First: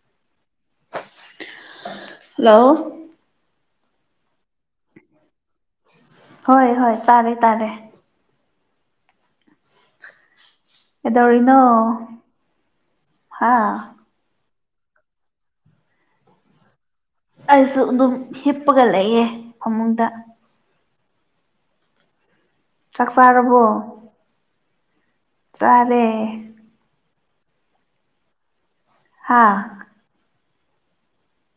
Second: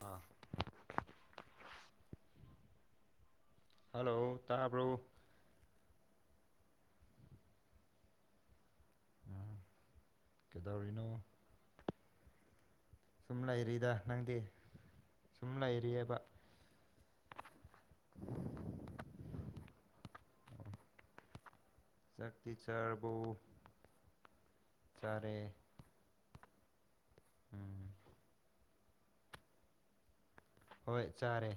ꯑ hello hello ꯇꯥ pro ꯍꯣꯏ ꯍꯣꯏ ꯇꯥꯔꯦ ꯇꯥꯔꯦ ꯎꯝ ꯀꯩꯗꯧꯔꯤꯅꯣ ꯑꯦꯗꯣꯔꯤꯅꯣ ꯁꯨꯝ ꯂꯩꯔꯤꯗ ꯅꯪꯗꯤ ꯁꯨꯝ ꯂꯩꯔꯤꯑꯕ ꯑꯩꯁꯨ ꯑꯗꯨꯝ ꯍꯤꯞꯄꯒ ꯂꯩꯌꯦ ꯐꯃꯨꯡꯗ ꯆꯥꯛꯇꯤ ꯆꯥꯔꯔꯕꯧ ꯍ [unintelligible] ꯆꯔꯦ ꯆꯔꯦ ꯎꯝ ꯍꯥꯥ ꯍꯣꯏ ꯆꯥꯔꯦ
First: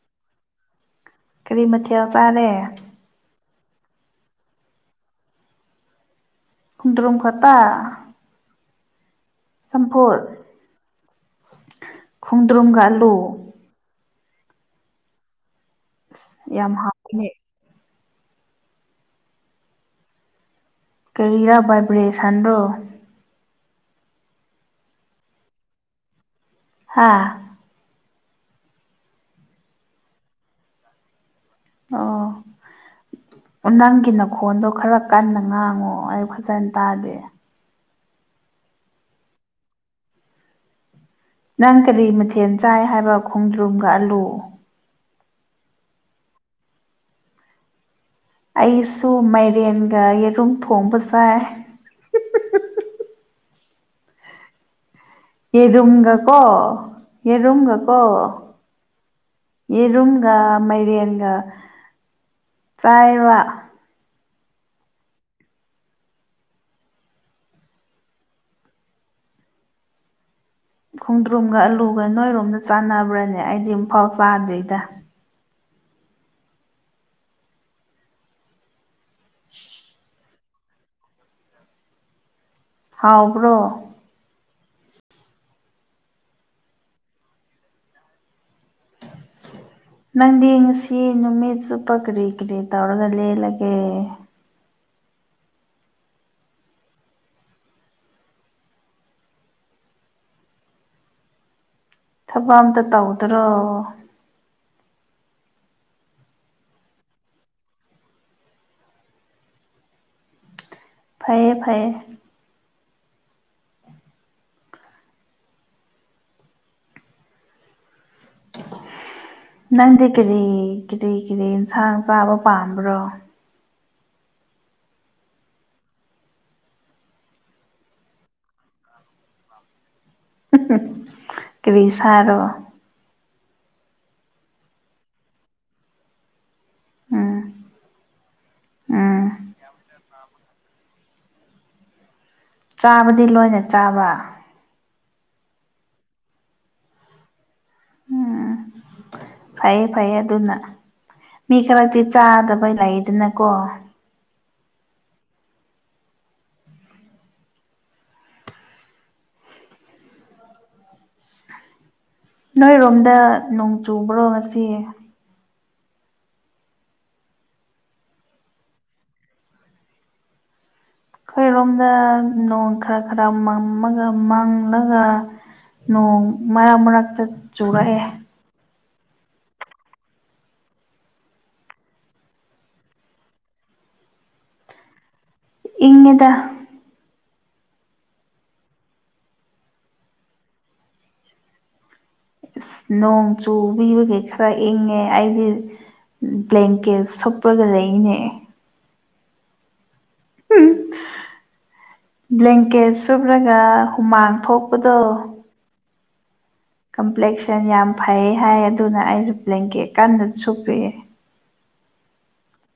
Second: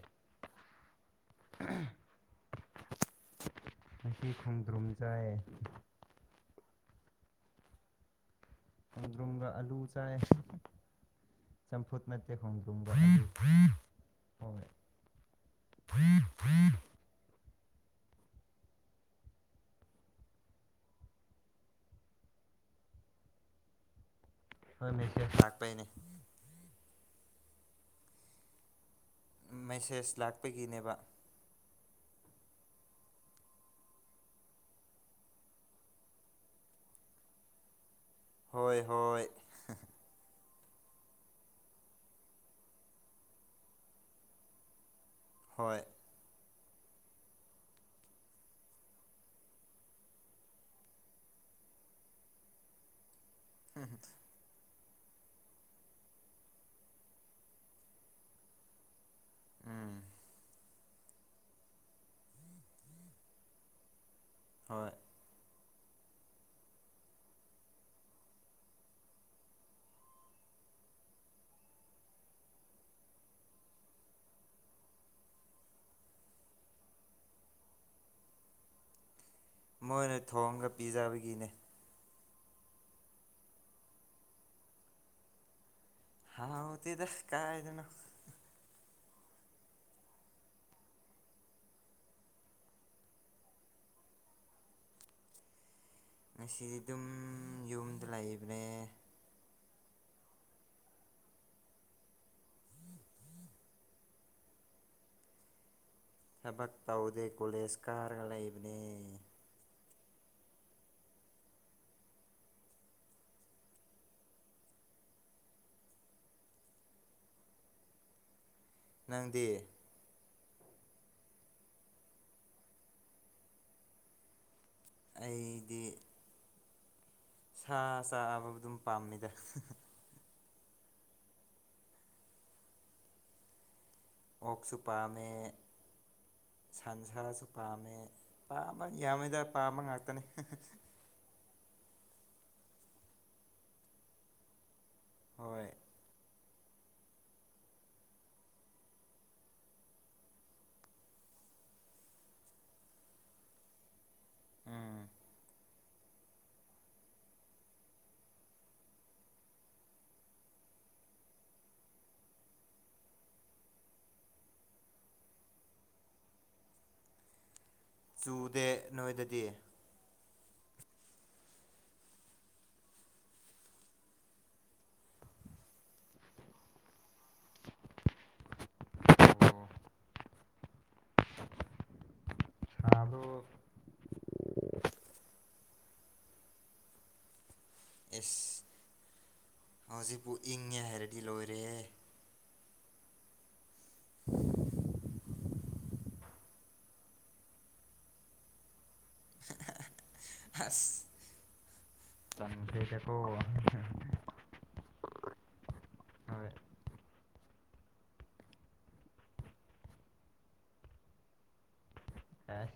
ꯀꯔꯤ ꯃꯊꯦꯜ ꯆꯥꯔꯦ ꯉ ꯈꯣꯡꯗ꯭ꯔꯨꯝ ꯆꯥꯏ ꯈꯨꯟ꯭ꯔꯨꯝ ꯈꯠꯇ ꯆꯗꯒ ꯑꯥꯂꯨ ꯆꯥꯏꯦ ꯆꯝꯐꯨꯠ ꯅꯠꯇꯦꯛ ꯈꯣꯡꯗ꯭ꯔꯨꯝꯒ ꯈꯣꯡꯗꯨꯝꯕ ꯑꯂꯨ ꯍ ꯌꯥꯝ ꯍꯅꯦ ꯀꯦꯔꯤꯔꯥ ꯕꯥꯏꯕ꯭ꯔꯦꯁꯟꯗꯣ ꯍꯣꯏ ꯅꯤꯡ ꯂꯥꯛꯄꯥꯏꯅꯦ ꯍꯥꯥ ꯃꯦꯁꯦꯁ ꯂꯥꯛꯄꯒꯤꯅꯦꯕ ꯑꯥ ꯅꯪꯒꯤ ꯅꯈꯣꯟꯗꯣ ꯈꯔ ꯀꯟꯅ ꯉꯥꯡꯉꯣ ꯑꯩ ꯐꯖꯅ ꯇꯥꯗꯦ ꯍꯣꯏ ꯍꯣꯏ ꯅꯪ ꯀꯔꯤ ꯃꯊꯦꯜ ꯆꯥꯏ ꯍꯥꯏꯕ ꯈꯣꯡꯗꯨꯝꯒꯍꯜꯂꯨ ꯍꯣꯏ ꯑꯩꯁꯨ ꯃꯥꯏꯔꯦꯟꯒ ꯌꯦꯔꯨꯝ ꯊꯣꯡꯕ ꯆꯥꯏ ꯍꯝ ꯍ ꯌꯦꯔꯨꯝꯒ ꯀꯣ ꯌꯦꯔꯨꯝꯒ ꯀꯣ ꯎꯝ ꯌꯦꯔꯨꯝꯒ ꯃꯥꯏꯔꯦꯟꯒ ꯆꯥꯏꯕ ꯍꯣꯏ ꯈꯣꯡꯗ꯭ꯔꯨꯝꯒ ꯑꯂꯨꯒ ꯅꯣꯏꯔꯣꯝꯗ ꯆꯥꯟꯅꯕ꯭ꯔꯅꯦ ꯑꯩꯗꯤ ꯑꯃꯨꯛꯐꯥꯎ ꯆꯥꯗ꯭ꯣꯏꯔꯤꯗ ꯃꯣꯏꯅ ꯊꯣꯡꯒ ꯄꯤꯖꯕꯒꯤꯅꯦ ꯍꯥꯎꯕ꯭ꯔꯣ ꯍꯥꯎ ꯍꯧ ꯇꯗ ꯀꯥꯏꯗꯅꯣ [inaudible] ꯅꯪꯗꯤ ꯉꯁꯤ ꯅꯨꯃꯤꯠ ꯆꯨꯞꯄ ꯀꯔꯤ ꯀꯔꯤ ꯇꯧꯔꯒ ꯂꯦꯜꯂꯒꯦ ꯉꯁꯤ ꯑꯗꯨꯝ ꯌꯨꯝꯗ ꯂꯩꯕꯅꯦ ꯊꯕꯛ ꯑꯝꯇ ꯇꯧꯗ꯭ꯔꯣ ꯊꯕꯛ ꯇꯧꯗꯦ ꯀꯣꯂꯦꯖ ꯀꯥꯔꯒ ꯂꯩꯕꯅꯦ ꯐꯩꯌꯦ ꯐꯩꯌꯦ ꯅꯪꯗꯤ ꯅꯪꯗꯤ ꯀꯔꯤ ꯀꯔꯤ ꯀꯔꯤ ꯑꯦꯟꯁꯥꯡ ꯆꯥꯕ ꯄꯥꯝꯕ꯭ꯔꯣ ꯑꯩꯗꯤ ꯁꯥ ꯆꯥꯕ ꯑꯗꯨꯝ ꯄꯥꯝꯃꯤꯗ ꯀꯔꯤ ꯁꯥꯔꯣ ꯑꯣꯛꯁꯨ ꯄꯥꯝꯃꯦ ꯁꯟ ꯎꯝ ꯁꯥꯔꯁꯨ ꯄꯥꯝꯃꯦ ꯄꯥꯝꯕ ꯎꯝ ꯌꯥꯝꯉꯦꯗ ꯄꯥꯝꯕ ꯉꯥꯛꯇꯅꯤ ꯆꯥꯕꯗꯤ ꯂꯣꯏꯅ ꯆꯥꯕ ꯍꯣꯏ ꯎꯝ ꯐꯩꯌꯦ ꯐꯩꯌꯦ ꯑꯗꯨꯅ ꯃꯤ ꯈꯔꯛꯇꯤ ꯆꯥꯗꯕ ꯂꯩꯗꯅꯀꯣ ꯎꯝ ꯅꯣꯏꯔꯣꯝꯗ ꯅꯣꯡ ꯆꯨꯕ꯭ꯔꯣ ꯉꯁꯤ ꯆꯨꯗꯦ ꯅꯣꯏꯗꯗꯤ ꯑꯩꯈꯣꯏꯔꯣꯝꯗ ꯅꯣꯡ ꯈꯔ ꯈꯔ ꯃꯝꯃꯒ ꯃꯥꯡ ꯉꯒ ꯅꯣꯡ ꯃꯔꯛ ꯃꯔꯛꯇ ꯆꯨꯔꯛꯑꯦ ꯑꯣ ꯁꯥꯗꯣ ꯏꯪꯉꯤꯗ ꯏꯁ ꯍꯧꯖꯤꯛꯄꯨ ꯏꯪꯉꯦ ꯍꯥꯏꯔꯗꯤ ꯂꯣꯏꯔꯦꯍꯦ ꯅꯣꯡ ꯆꯨꯕꯤꯕꯒꯤ ꯈꯔ ꯏꯪꯉꯦ ꯑꯩꯒꯤ ꯕ꯭ꯂꯦꯡꯀꯦꯠ ꯁꯨꯞꯄꯒ ꯂꯩꯅꯦ ꯑꯁ ꯕ꯭ꯂꯦꯡꯀꯦꯠ ꯇꯟꯈ꯭ꯔꯦꯗꯀꯣ ꯁꯨꯞꯔꯒ ꯍꯨꯃꯥꯡ ꯊꯣꯛꯄꯗꯣ ꯍꯣꯏ ꯀꯝꯄ꯭ꯂꯦꯛꯁꯟ ꯌꯥꯝ ꯐꯑꯦ ꯍꯥꯏꯑꯦ ꯑꯗꯨꯅ ꯑꯩꯁꯨ ꯕ꯭ꯂꯦꯡꯀꯦꯛ ꯀꯥꯟꯗ ꯁꯨꯄꯤꯑꯦ ꯑ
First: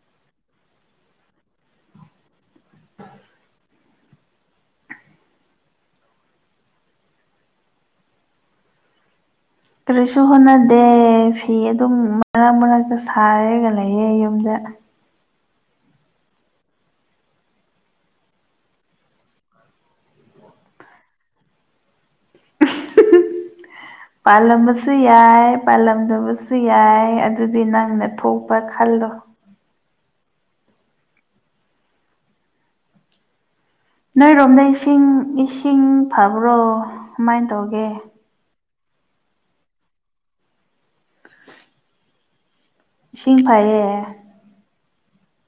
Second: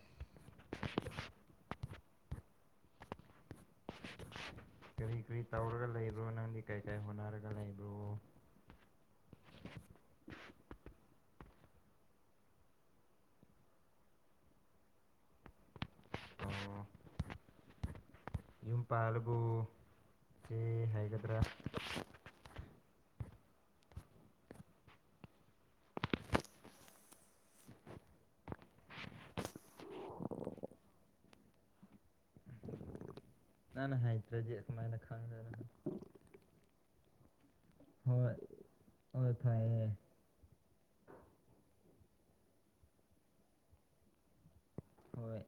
ꯀꯔꯤ ꯀꯔꯤ ꯇꯧꯔꯒ ꯂꯩꯕ꯭ꯔꯣ ꯅꯪꯗꯤ ꯀꯩ ꯀꯥꯏ ꯍꯣꯠꯅꯔꯒ ꯂꯩꯕ꯭ꯔꯣ ꯀꯔꯤꯁꯨ ꯍꯣꯠꯅꯗꯦ ꯐꯤ ꯑꯗꯨꯝ ꯃꯔꯛ ꯃꯔꯛꯇ ꯁꯥꯔꯒ ꯂꯩꯌꯦ ꯌꯨꯝꯗ ꯑꯣ ꯌꯨꯝ ꯄꯥꯥꯜꯂꯕꯣ ꯆꯦ ꯍꯥꯏꯒꯗ꯭ꯔꯥ [unintelligible] ꯄꯥꯜꯂꯝꯕꯁꯨ ꯌꯥꯏ ꯄꯥꯜꯂꯝꯗꯕꯁꯨ ꯌꯥꯏ ꯑꯗꯨꯗꯤ ꯅꯪꯅ ꯊꯣꯛꯄ ꯈꯜꯂꯣ ꯅꯪꯅ ꯍꯥꯏꯇ꯭ꯔꯗꯤ ꯅꯣꯏꯔꯣꯝꯗ ꯀꯃꯥꯏꯅ ꯏꯁꯤꯡ ꯈꯪꯗꯣꯏꯅꯣ ꯏꯁꯤꯡ ꯐꯕ꯭ꯔꯣ ꯀꯃꯥꯏꯅ ꯇꯧꯒꯦ ꯍ ꯍꯣꯏ ꯐꯩꯌꯦ ꯏꯁꯤꯡ ꯐꯩꯌꯦ ꯍꯣꯏ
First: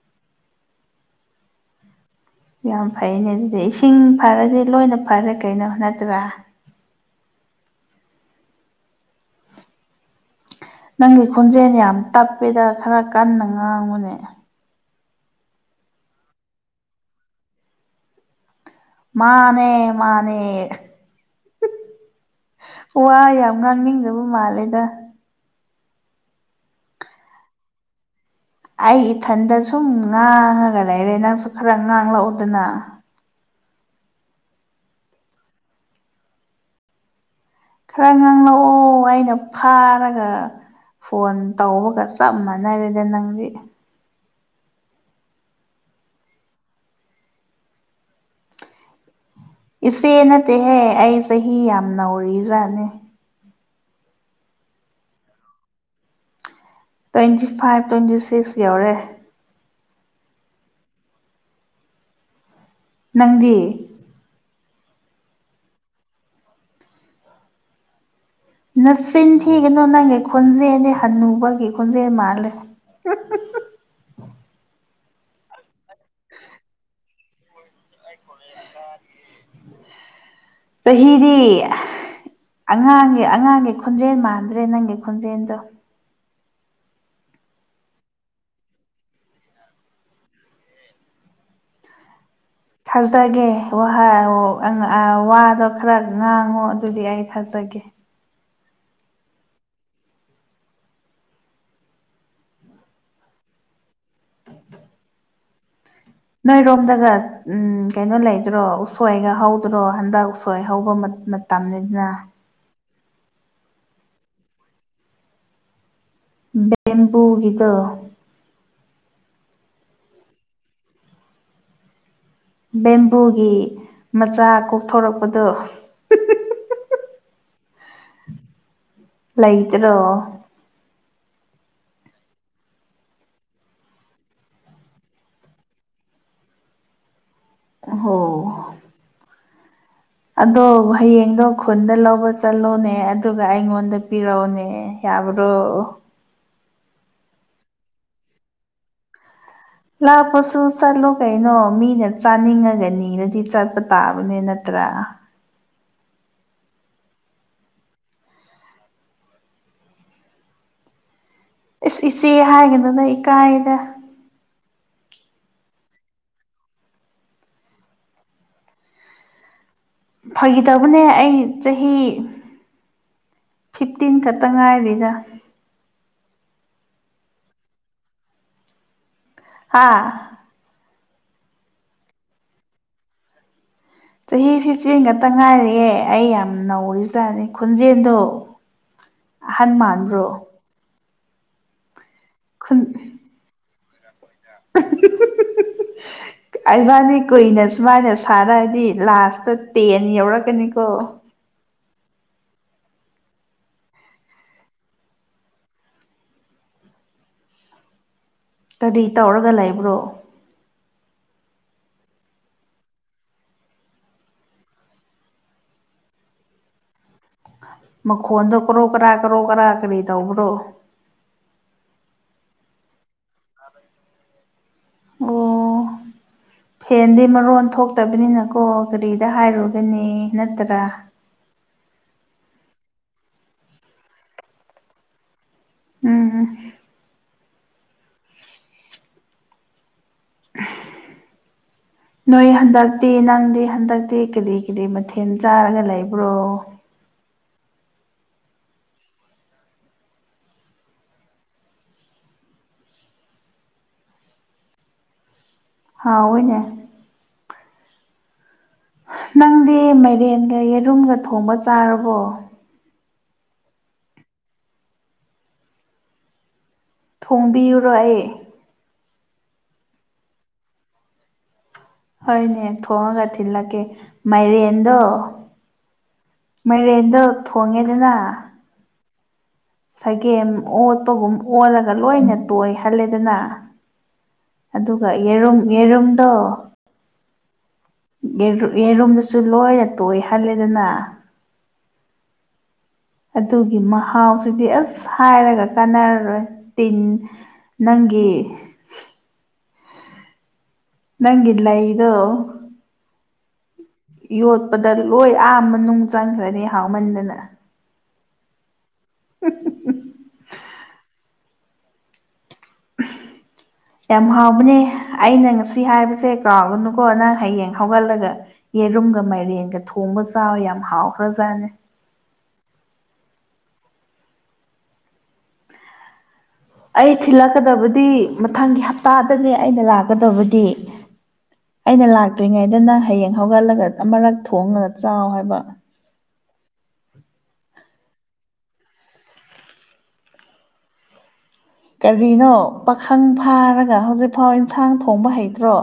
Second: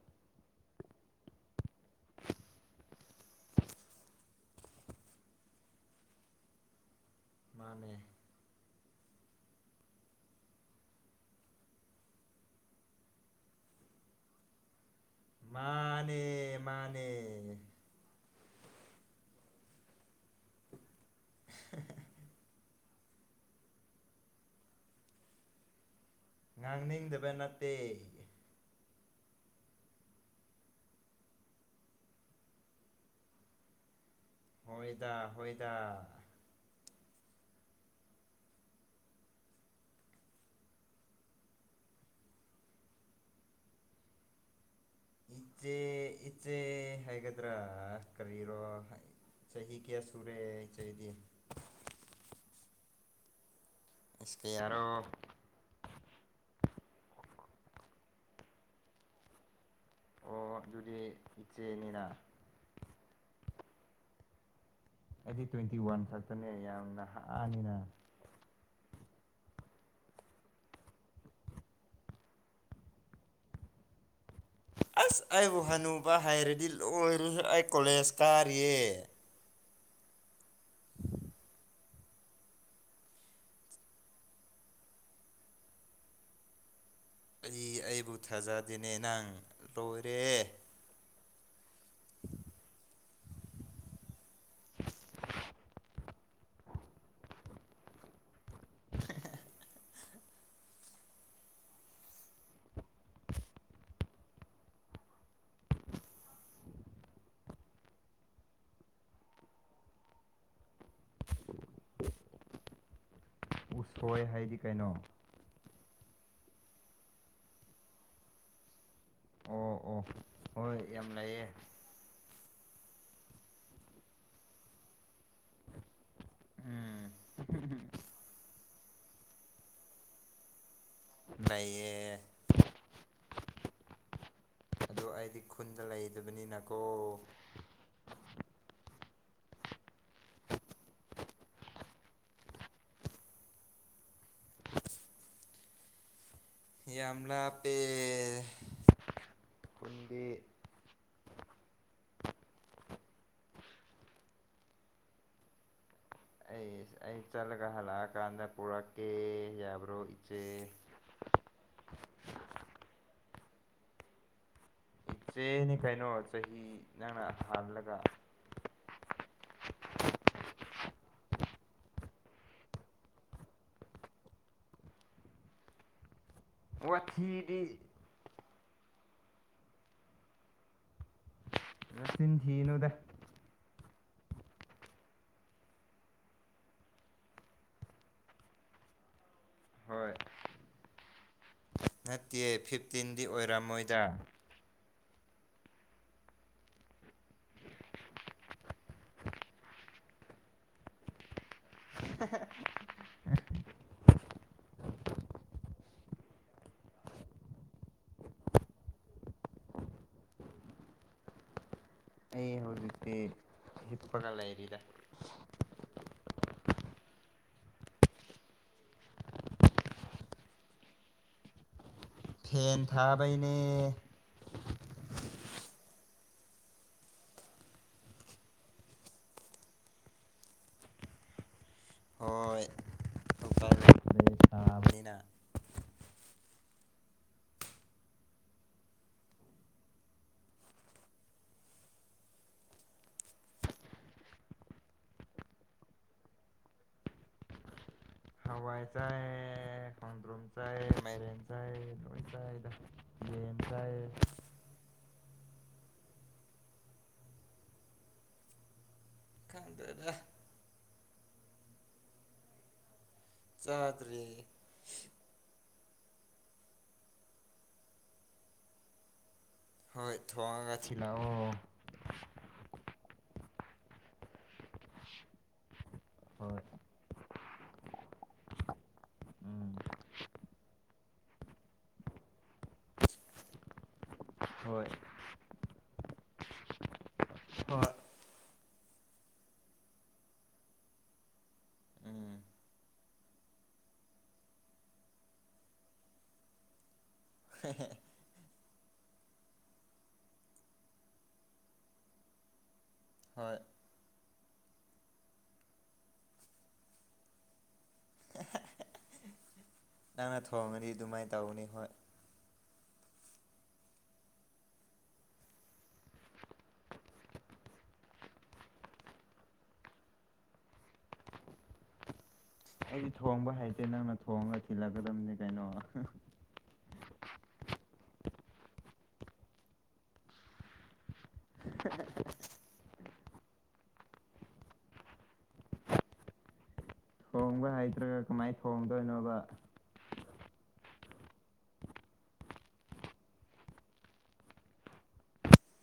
ꯌꯥꯝ ꯐꯩꯅꯦ ꯑꯗꯨꯗꯤ ꯏꯁꯤꯡ ꯐꯔꯗꯤ ꯂꯣꯏꯅ ꯐꯔꯦ ꯀꯩꯅꯣ ꯅꯠꯇ꯭ꯔꯥ ꯃꯥꯅꯦ ꯅꯪꯒꯤ ꯈꯣꯟꯖꯦꯜ ꯌꯥꯝ ꯇꯞꯄꯤꯗ ꯈꯔ ꯀꯟꯅ ꯉꯥꯡꯉꯨꯅꯦ ꯃꯥꯅꯦ ꯃꯥꯅꯦ ꯃꯥꯅꯦ ꯃꯥꯅꯦ ꯋꯥ ꯌꯥꯝ ꯉꯥꯡꯅꯤꯡꯗꯕ ꯃꯥꯜꯂꯦꯗ ꯉꯥꯡꯅꯤꯡꯗꯕ ꯅꯠꯇꯦ ꯑꯩ ꯏꯊꯟꯗ ꯁꯨꯝ ꯉꯥꯡꯉꯒ ꯂꯩꯔꯦ ꯅꯪꯁꯨ ꯈꯔ ꯉꯥꯡꯂꯛꯑꯣꯗꯅ ꯍꯣꯏꯗ ꯍꯣꯏꯗ ꯈꯔ ꯉꯥꯡ ꯂꯛꯑꯣ ꯑꯩꯅ ꯐꯥꯔꯒ ꯐꯣꯟ ꯇꯧꯕꯒ ꯆꯞ ꯃꯥꯟꯅꯔꯦꯗ ꯅꯪꯗꯤ ꯏꯆꯦ ꯏꯆꯦ ꯍꯥꯏꯒꯗ꯭ꯔꯥ ꯀꯔꯤꯔꯣ ꯆꯍꯤ ꯀꯌꯥ ꯁꯨꯔꯦ ꯏꯆꯩ ꯗꯤ ꯍꯤ ꯌꯥꯝ ꯅꯧꯔꯤꯖꯥꯠꯅꯦ ꯏꯁ ꯀꯌꯥꯔꯣ ꯇ꯭ꯋꯦꯟꯇꯤ ꯐꯥꯏꯚ ꯇ꯭ꯋꯦꯟꯇꯤ ꯁꯤꯛꯁ ꯌꯧꯔꯦ ꯑꯣ ꯑꯗꯨꯗꯤ ꯏꯆꯦꯅꯤꯅ ꯅꯪꯗꯤ ꯑꯩꯗꯤ ꯇ꯭ꯋꯦꯟꯇꯤ ꯋꯥꯟ ꯈꯛꯇꯅꯦ ꯌꯥꯝꯅ ꯅꯍꯅꯤꯅ ꯅꯆꯤꯟ ꯊꯤꯒꯅꯨ ꯅꯪꯒꯤ ꯈꯣꯟꯖꯦꯜꯗꯤ ꯍꯟꯅꯨꯕꯒꯤ ꯈꯣꯟꯖꯦꯜ ꯃꯥꯜꯂꯦ [unintelligible] ꯑꯁ ꯑꯩꯕꯨ ꯍꯅꯨꯕ ꯍꯥꯏꯔꯗꯤ ꯂꯣꯏꯔꯍꯦ ꯑꯩ ꯀꯣꯂꯦꯖ ꯀꯥꯔꯤꯌꯦ ꯆꯍꯤꯗꯤ ꯑ ꯑꯉꯥꯡꯒꯤ ꯑꯉꯥꯡꯒꯤ ꯈꯣꯟꯖꯦꯟ ꯃꯥꯟꯗ꯭ꯔꯦ ꯅꯪꯒꯤ ꯈꯣꯟꯖꯦꯟꯗꯣ ꯔꯤꯒꯤ ꯑꯩꯕꯨ ꯊꯥꯖꯗꯦꯅꯦ ꯅꯪ ꯂꯣꯏꯔꯦꯍꯦ [inaudible] ꯊꯖꯗꯥꯒꯦ ꯋꯥꯍ [unintelligible] ꯑꯪꯑ ꯋꯥꯗꯣ ꯈꯔ ꯉꯥꯡꯉꯣ ꯑꯗꯨꯗꯤ ꯑꯩ ꯊꯥꯖꯒꯦ ꯅꯣꯏꯔꯣꯝꯗꯒ ꯎꯝ ꯀꯩꯅꯣ ꯂꯩꯇ꯭ꯔꯣ ꯎꯁꯣꯏꯒ ꯍꯧꯗ꯭ꯔꯣ ꯍꯟꯗꯛ ꯎꯁꯣꯏ ꯍꯧꯕ ꯃꯇꯝꯅꯤꯗꯅ ꯎꯁꯣꯏ ꯍꯥꯏꯗꯤ ꯀꯩꯅꯣ ꯕꯦꯝꯕꯨꯨꯒꯤꯗꯣ ꯑꯣ ꯑꯣ ꯍꯣꯏ ꯌꯥꯝ ꯂꯩꯑꯦ ꯕꯦꯝꯕꯨꯒꯤ ꯃꯆꯥ ꯀꯣꯛꯊꯣꯔꯛꯄꯗꯣ ꯎꯝ ꯍꯨꯝꯍꯨꯝ ꯂꯩꯇ꯭ꯔꯣ ꯂꯩꯌꯦ ꯑꯗꯨ ꯑꯩꯗꯤ ꯈꯨꯟꯗ ꯂꯩꯗꯕꯅꯤꯅꯀꯣ ꯑꯣꯍꯣ ꯑꯗꯣ ꯍꯌꯦꯡꯗꯣ ꯈꯨꯟꯗ ꯂꯧꯕ ꯆꯠꯂꯣꯅꯦ ꯑꯗꯨꯒ ꯑꯩꯉꯣꯟꯗ ꯄꯤꯔꯛꯑꯣꯅꯦ ꯌꯥꯕꯔꯣ ꯌꯥꯝ ꯂꯞꯄꯦ ꯂꯞꯄꯁꯨꯁ ꯆꯠꯂꯣ ꯀꯩꯅꯣ ꯃꯤꯅ ꯆꯥꯅꯤꯡꯉꯒ ꯅꯤꯔꯗꯤ ꯆꯠꯄ ꯇꯥꯕꯅꯦ ꯅꯠꯇ꯭ꯔꯥ ꯑꯩ ꯑꯩ ꯆꯠꯂꯒ ꯍꯜꯂꯛꯑꯀꯥꯟꯗ ꯄꯨꯔꯛꯀꯦ ꯌꯥꯕ꯭ꯔꯣ ꯏꯆꯦ ꯏꯁ ꯏꯆꯦ ꯍꯥꯏꯒꯅꯨꯗ ꯏꯀꯥꯏꯗ ꯆꯦꯅꯤ ꯀꯩꯅꯣ ꯆꯍꯤ ꯅꯪꯅ ꯍꯥꯜꯂꯒ ꯐꯒꯤ ꯇꯧꯗꯕꯅꯦ ꯑꯩ ꯆꯍꯤ ꯐꯤꯞꯇꯤꯟ ꯈꯛꯇ ꯉꯥꯏꯔꯤꯗ ꯋꯥꯊꯤꯗꯤ ꯍꯥꯥ ꯅꯆꯤꯟ ꯊꯤꯒꯅꯨꯗ ꯆꯍꯤ ꯐꯤꯐꯇꯤꯟ ꯈꯛꯇ ꯉꯥꯏꯔꯤꯌꯦ ꯑꯩ ꯌꯥꯝ ꯅꯧꯔꯤꯖꯥꯠꯅꯤ ꯈꯣꯟꯖꯦꯟꯗꯣ ꯑꯍꯟ ꯍꯣꯏ ꯃꯥꯟꯕ꯭ꯔꯣ ꯅꯠꯇꯤꯌꯦ ꯐꯤꯐꯇꯤꯟꯗꯤ ꯑꯣꯏꯔꯝꯃꯣꯏꯗ [inaudible] ꯑꯩꯕꯥꯢꯅꯤ ꯀꯨꯏꯅ ꯁꯨꯃꯥꯏꯅ ꯁꯥꯔꯛꯑꯗꯤ ꯂꯥꯁꯇ ꯇꯦꯟ ꯌꯧꯔꯛꯀꯅꯤꯀꯣ [inaudible] ꯀꯔꯤ ꯇꯧꯔꯒ ꯂꯩꯕ꯭ꯔꯣ ꯑꯩ ꯍꯧꯖꯤꯛꯇꯤ ꯍꯤꯞꯄꯒ ꯂꯩꯥꯔꯤꯗ ꯃꯈꯣꯟꯗ ꯀ꯭ꯔꯣ ꯀꯔꯥ ꯀꯣ ꯀꯔꯥ ꯀꯔꯤ ꯇꯧꯕ꯭ꯔꯣ ꯐꯦꯟ ꯊꯥꯕꯩꯅꯦ ꯑꯣ ꯐꯦꯟꯗꯤ ꯃꯔꯣꯟ ꯊꯣꯛꯇꯕꯅꯤꯅꯀꯣ ꯀꯔꯤꯗ ꯍꯥꯏꯔꯨꯒꯅꯤ ꯅꯠꯇ꯭ꯔꯥ ꯍꯣꯏ ꯃꯥꯕꯩꯅ ꯎꯝ [inaudible] ꯅꯣꯏ ꯍꯟꯗꯛꯇꯤ ꯅꯪꯗꯤ ꯍꯟꯗꯛꯇꯤ ꯀꯔꯤ ꯀꯔꯤ ꯃꯊꯦꯜ ꯆꯥꯔꯒ ꯂꯩꯕ꯭ꯔꯣ ꯍꯋꯥꯏ ꯆ ꯈꯟꯗ꯭ꯔꯨꯝ ꯆꯥꯏ ꯃꯥꯏꯔꯦꯟ ꯆꯥꯏꯏ ꯆ ꯌꯦꯐ ꯍꯥꯎ ꯑꯣꯏꯅꯦ ꯅꯪꯗꯤ ꯈꯪꯗꯦꯗ ꯃꯥꯏꯔꯦꯟꯒ ꯌꯦꯔꯨꯝꯒ ꯊꯣꯡꯕ ꯆꯥꯔꯕꯣ ꯆꯥꯗ꯭ꯔꯤ ꯊꯣꯡꯕꯤꯔꯨꯔꯣ ꯑꯩ ꯍꯣꯏ ꯊꯣꯡꯉꯒ ꯊꯤꯟꯂꯀꯣ ꯍꯣꯏꯅꯦ ꯊꯣꯡꯉꯒ ꯊꯤꯜꯂꯛꯀꯦ ꯃꯥꯏꯔꯦꯟꯗꯣ ꯍꯣꯏ ꯃꯥꯏꯔꯦꯟꯗꯣ ꯊꯣꯡꯉꯦꯗꯅ ꯎꯝ ꯁꯒꯦꯝ ꯑꯣꯠꯄꯒꯨꯝ ꯑꯣꯜꯂꯒ ꯂꯣꯏꯅ ꯇꯣꯏꯍꯜꯂꯦꯗꯅ ꯍꯣꯏ ꯑꯗꯨꯒ ꯌꯦꯔꯨꯝ-ꯌꯦꯔꯨꯝꯗꯣ ꯍꯣꯏ ꯌꯦꯔꯨꯝ-ꯌꯦꯔꯨꯝꯁꯨ ꯂꯣꯏꯅ ꯇꯣꯏꯍꯜꯂꯦꯗꯅ ꯎꯝ ꯑꯗꯨꯒꯤ ꯃꯍꯥꯎꯁꯤꯗꯤ ꯑꯁ ꯍꯥꯏꯔꯒ ꯀꯥꯟꯅꯔꯔꯣꯏ ꯇꯤꯟ ꯅꯪꯒꯤ ꯅꯪꯒꯤ ꯂꯩꯗꯣ ꯍꯣꯏ ꯌꯣꯠꯄꯗ ꯂꯣꯏ ꯑꯥꯝꯕ ꯅꯨꯡ ꯆꯪꯈ꯭ꯔꯅꯤ ꯍꯥꯎꯃꯟꯗꯅ ꯎ ꯅꯪꯅ ꯊꯣꯡꯉꯗꯤ ꯑꯗꯨꯃꯥꯏꯅ ꯇꯧꯒꯅꯤ ꯍꯣꯏ [inaudible] ꯌꯥꯝ ꯍꯥꯎꯕꯅꯦ ꯑꯩꯅ ꯉꯁꯤ ꯍꯥꯏꯕꯁꯦ ꯀꯥꯎꯒꯅꯨꯀꯣ ꯅꯪ ꯍꯌꯦꯡ ꯍꯧꯒꯠꯂꯒ ꯌꯦꯔꯨꯝꯒ ꯃꯥꯏꯔꯦꯟꯒ ꯊꯣꯡꯕ ꯆ ꯆꯥꯎꯋꯤ ꯌꯥꯝ ꯍꯥꯎꯈ꯭ꯔꯖꯥꯠꯅꯦ ꯑꯩꯗꯤ ꯊꯣꯡꯕ ꯍꯥꯏꯁꯦ ꯅꯪꯅ ꯊꯣꯡꯉꯒ ꯊꯤꯜꯂꯛꯀꯗꯕꯅꯤ ꯀꯩꯅꯣ ꯑꯩ ꯊꯤꯜꯂꯛꯀꯗꯕꯗꯤ ꯃꯊꯪꯒꯤ ꯍꯞꯇꯥꯗꯅꯦ ꯑꯩꯅ ꯂꯥꯛꯀꯗꯕꯗꯤ ꯑꯩꯅ ꯂꯥꯛꯇ꯭ꯔꯤꯉꯩꯗꯅ ꯍꯌꯦꯡ ꯍꯧꯒꯠꯂꯒ ꯑꯃꯔꯛ ꯊꯣꯡꯉꯒ ꯆꯥꯎ ꯍꯥꯏꯕ ꯊꯣꯡꯕ ꯍꯥꯏꯗ꯭ꯔꯒ ꯀꯃꯥꯏꯅ ꯊꯣꯡꯗꯣꯏꯅꯣꯕ ꯀꯔꯤꯅꯣ ꯄꯥꯈꯪ ꯐꯥꯔꯒ ꯍꯧꯖꯤꯛꯐꯥꯎ ꯌꯦꯟꯁꯥꯡ ꯊꯣꯡꯕ ꯍꯩꯇ꯭ꯔꯣ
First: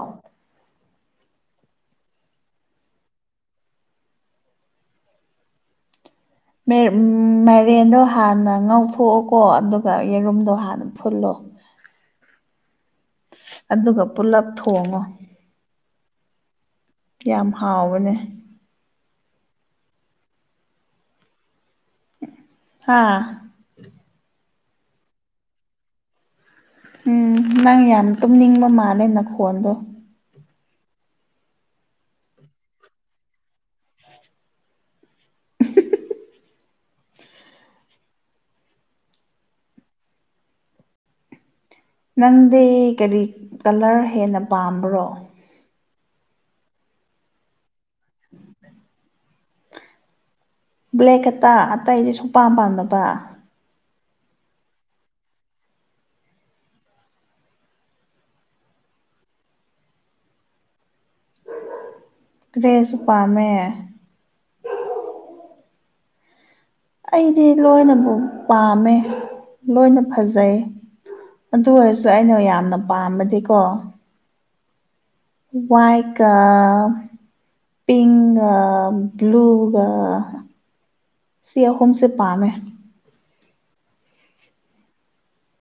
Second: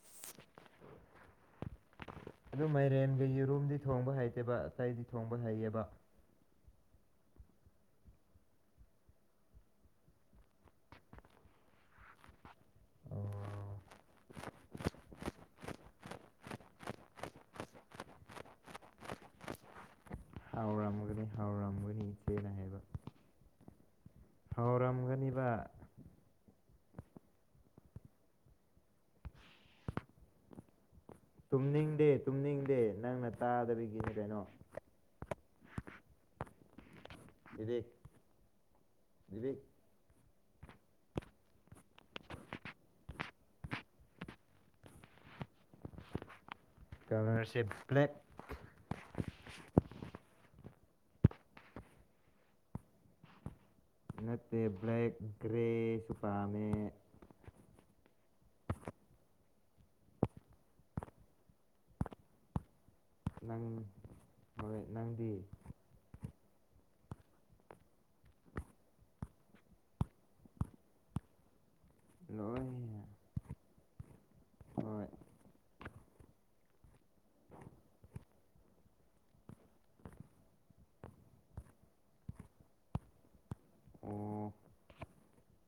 ꯑꯗꯨ ꯃꯥꯏꯔꯦꯟꯗꯤ ꯌꯦꯔꯨꯝꯗꯤ ꯊꯣꯡꯕ ꯍꯩꯇꯦꯕ ꯑꯇꯩꯗꯤ ꯊꯣꯡꯕ ꯍꯩꯑꯕ ꯃꯥꯏꯔꯦꯟꯗꯣ ꯍꯥꯟꯅ ꯉꯎꯊꯣꯛꯑꯣꯀꯣ ꯑꯗꯨꯒ ꯌꯦꯔꯨꯝꯗꯣ ꯍꯥꯟꯅ ꯐꯨꯜꯂꯣ ꯑꯣ ꯑꯗꯨꯒ ꯄꯨꯂꯞ ꯊꯣꯡꯉꯣ ꯌꯥꯝ ꯍꯥꯎꯕꯅꯦ ꯍꯥꯎꯔꯝ ꯍꯥꯎꯔꯝꯕꯅꯤ ꯁꯦꯠ [unintelligible] ꯍꯥꯥ ꯍꯥꯎꯔꯝꯒꯅꯤꯕꯥ ꯎꯝ ꯅꯪ ꯌꯥꯝ ꯇꯨꯝꯅꯤꯡꯕ ꯃꯥꯜꯂꯦ ꯅꯈꯣꯟꯗꯣ ꯇꯨꯝꯅꯤꯡꯗꯦ ꯇꯨꯝꯅꯤꯡꯗꯦ ꯅꯪꯅ ꯇꯥꯗꯕꯒꯤꯅꯤ ꯀꯩꯅꯣ ꯏꯕꯤ ꯏꯕꯤ [unintelligible] ꯅꯪꯗꯤ ꯀꯔꯤ ꯀꯂꯔ ꯍꯦꯟꯅ ꯄꯥꯝꯕ꯭ꯔꯣ ꯀꯂꯔꯁꯦ ꯕ꯭ꯂꯦꯛ ꯕ꯭ꯂꯦꯛ ꯈꯥꯇꯥ ꯑꯇꯩꯗꯤ ꯁꯨꯡꯄꯥꯝ ꯄꯥꯝꯗꯕ ꯅꯠꯇꯦ ꯕ꯭ꯂꯦꯛ ꯒꯔ꯭ꯦꯁꯨ ꯄꯥꯝꯃꯤ ꯔꯦꯁ [unintelligible] ꯅꯪ ꯍꯣꯏ ꯅꯪꯗꯤ ꯑꯩꯗꯤ ꯂꯣꯏꯅꯕꯨ ꯄꯥꯝꯃꯦ ꯂꯣꯏꯅ ꯐꯖꯩ ꯑꯗꯨ ꯑꯣꯏꯔꯁꯨ ꯑꯩꯅ ꯌꯥꯝꯅ ꯂꯣꯏ ꯄꯥꯝꯃꯗꯤꯀꯣ ꯍꯣꯏ ꯋꯥꯏꯀ ꯄꯤꯡꯛꯒ ꯕ꯭ꯂꯨꯒ ꯁꯤ ꯑꯍꯨꯝꯁꯦ ꯄꯥꯝꯃꯦ ꯑꯣ